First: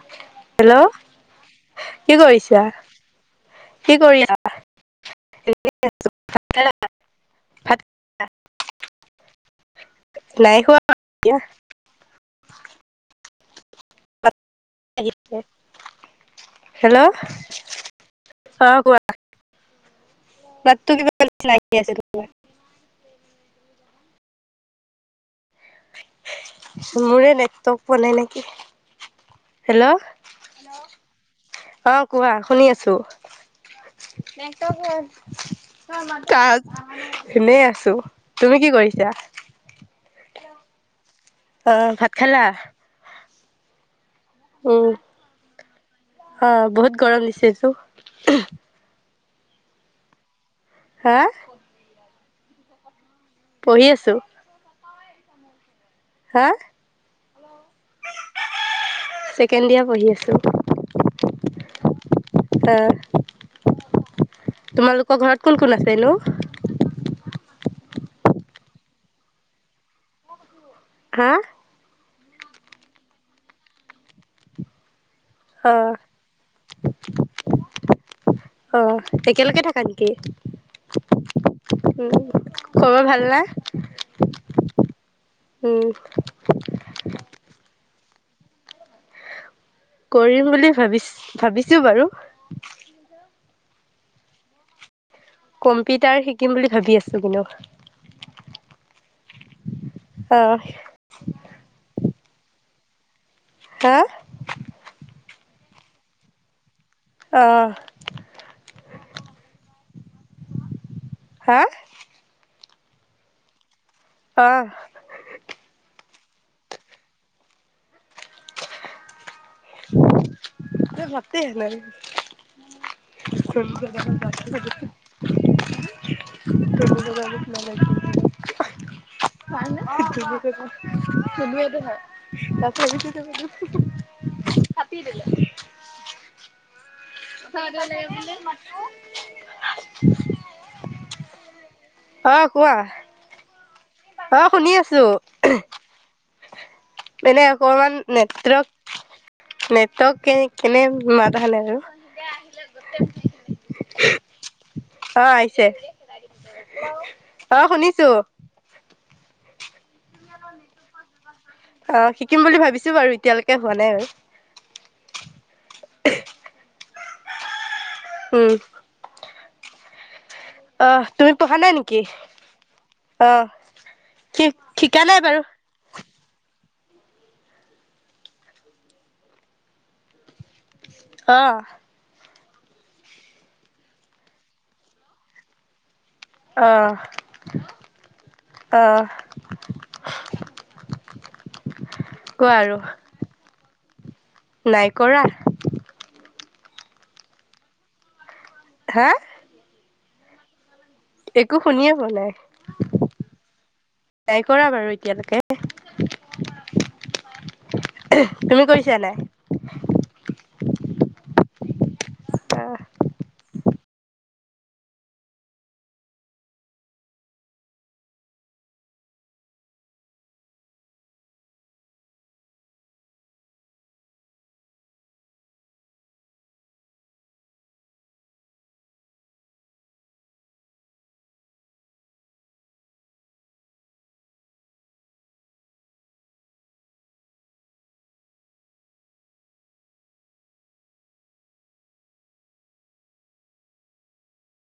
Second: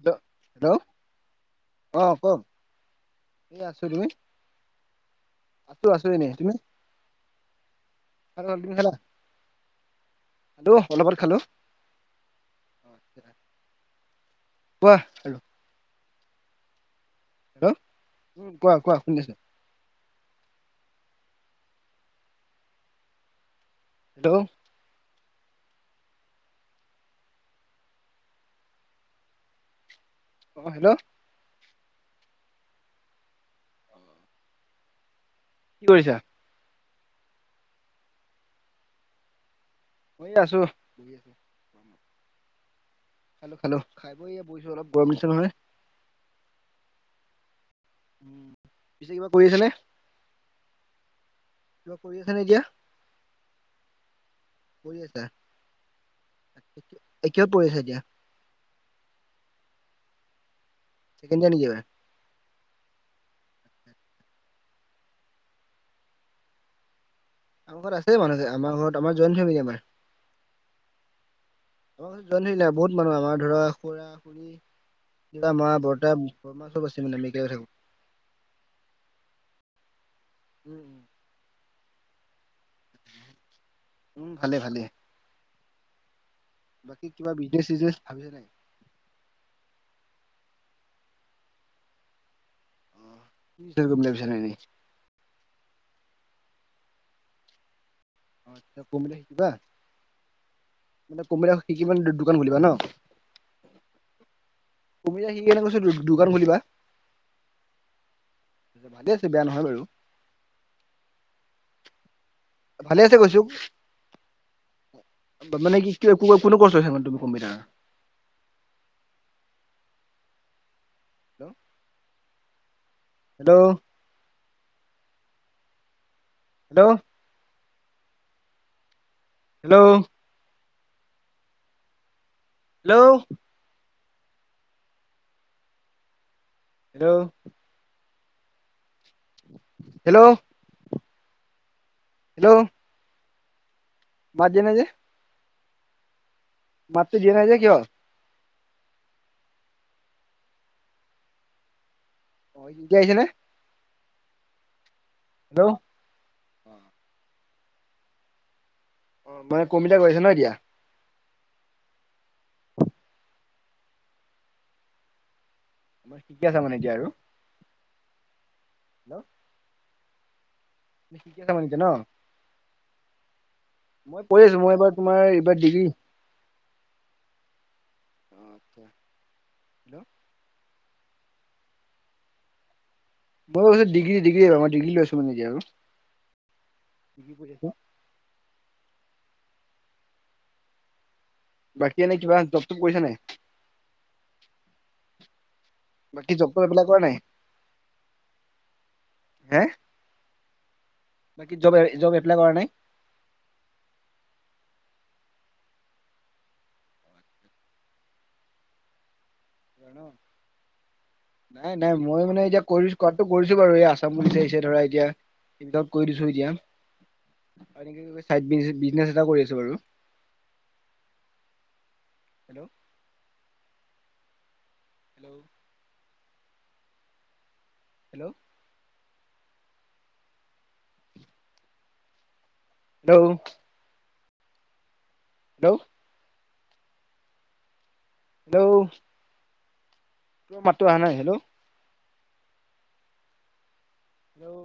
Hello hello hello. অ কি কক, কৰিছা এই আছো কি তুমি? কৰি আছা? আছো আছোঁ এনেই তুমি? ভাত খালা? খালো তুমি খালা, নাই খালো খোৱা অলপত আগত খালো। কোৱা হেল্ল' হেল্লৌ'। হেল্লৌ' উম কোৱা কোৱা শুনি আছো। মাততো কিবা লাগি আছে তোমাৰ। হেল্লৌ' মোৰে নেটটক পোৱা নাই নেকি, হেল্লৌ'। অ হেল্ল' অ কোৱা শুনি আছো। কি কৰিছা কাক এনেই আছো, তুমি কি কৰিছা? মই আছো [unintelligible] অ ভাত খালা? খালো খালো। খাই বৈ এইয়া বহিছো অলপ উম গৰম দিছে নহয়। অ বহুত গৰম দিছেটো। উ পিছে কিবা কৰি আছা নে? হা? কিবা কৰি আছা নে এতিয়া? পঢ়ি আছো। পঢ়ি আছা? হা? এতিয়া পঢ়ি আছা এতিয়া? ছেকেণ্ড ইয়াৰ পঢ়ি আছোঁ। [inaudible] অ', তোমালোকৰ ঘৰত কোন কোন আছেনো? আমাৰ ঘৰত আছে মানুহ ধে আমাৰ ঘৰত আমাৰ জইন ফেমেলি আমাৰ। হা? অ', জইন ফেমেলি বহুত মানুহ আমাৰ ধৰা খুৰা খুুৰী দেউতা মা অ বৰ্তা বৰ্মা চব আছে মানে একেলগে থাকো। অ', একেলগে থাকা নেকি? উম উম উম, খবৰ ভাল নে উম ভালে ভালে উম। বাকী কিবা বিজনেছ চিজনেছ ভাবিছা নাই? কৰিম বুলি ভাবিছ ভাবিছো বাৰু। অ [inaudible] কম্পিউটাৰ শিকিম বুলি ভাবি আছো কিন্তু। অ', আচ্ছা কম্পিউটাৰ শিকিবা? অহ। মানে কম্পিউটাৰ শিকি মানে দোকান খুলিবা ন? হা? কম্পিউটাৰ শিকি কেনে কৈছো দোকান খুলিবা। অহ। ভালেই আছে বেয়া নহয় বাৰু। হা? ভালে আছে কৈছো। অহ। মানে কি ক কো কোনটো ক'চ লৈছা মানে তুমি computer? [inaudible] Hello hello [inaudible] hello [inaudible] hello [inaudible] hello. [inaudible] Hello. অ', হেল্ল' কোৱা। মাত অ', দিয়া শুনি নাই যে আছো। মাতটো দিয়া মানে নাই যে কিয় অকমান নেটৱৰ্ক নেটৱৰ্ক কে কেনে মাত আহা নাই আৰু। অ', এতিয়া আহিছে নে? অ', আহিছে হেল্ল' অ' শুনিছো। অ মানে কম্পিউতাৰ কৰি আছে ন এতিয়া? অ', শিকিম বুলি ভাবিছো বাৰু এতিয়ালৈকে হোৱা নাই আৰু। মানে শিকি আছা মানে এতিয়া আৰু। উম। হেল্ল'। অ' তুমি শিকি আছা পঢ়া মানে নাই এতিয়া ন? নেকি? অহ মই পঢ়ি কি আছো মই এইবাৰ ঠিকা নাই তোমাৰ বাৰু এইবাৰ ডিগ্ৰী। [inaudible] হেল্ল' অ'। মই কৈছোঁ ডিগ্ৰী ডিগ্ৰী এইবাৰ মই ডিগ্ৰী লৈ আছোঁ মানে এতিয়া আৰু। আহ আহ বাকী এনেই কিবা জব চব কৰিছা নে নাই? নাই কৰা। বাকি জব চব এপ্লাই কৰা নাই? হা? হে, বাকী একো জব শুনিয়ে পোৱা জব এপ্লাই কৰা নাই? নাই কৰা বাৰু এতিয়ালৈকে। তুমি কৰিছা নে নাই? নাই নাই মই মানে এতিয়া অহ কৰি কৰাতটো কৰি বাৰু এই আছাম পুলিচ আহিছে ধৰা এতিয়া [unintelligible] কৰি দিছো এতিয়া। এনেকৈ চাইদ বিজনেছ এটাও কৰি আছোঁ বাৰু। Hello hello? Hello? Hello? Hello? Hello? তোমাৰ মাতটো অহা নাই হেল্ল'? হেল্ল'?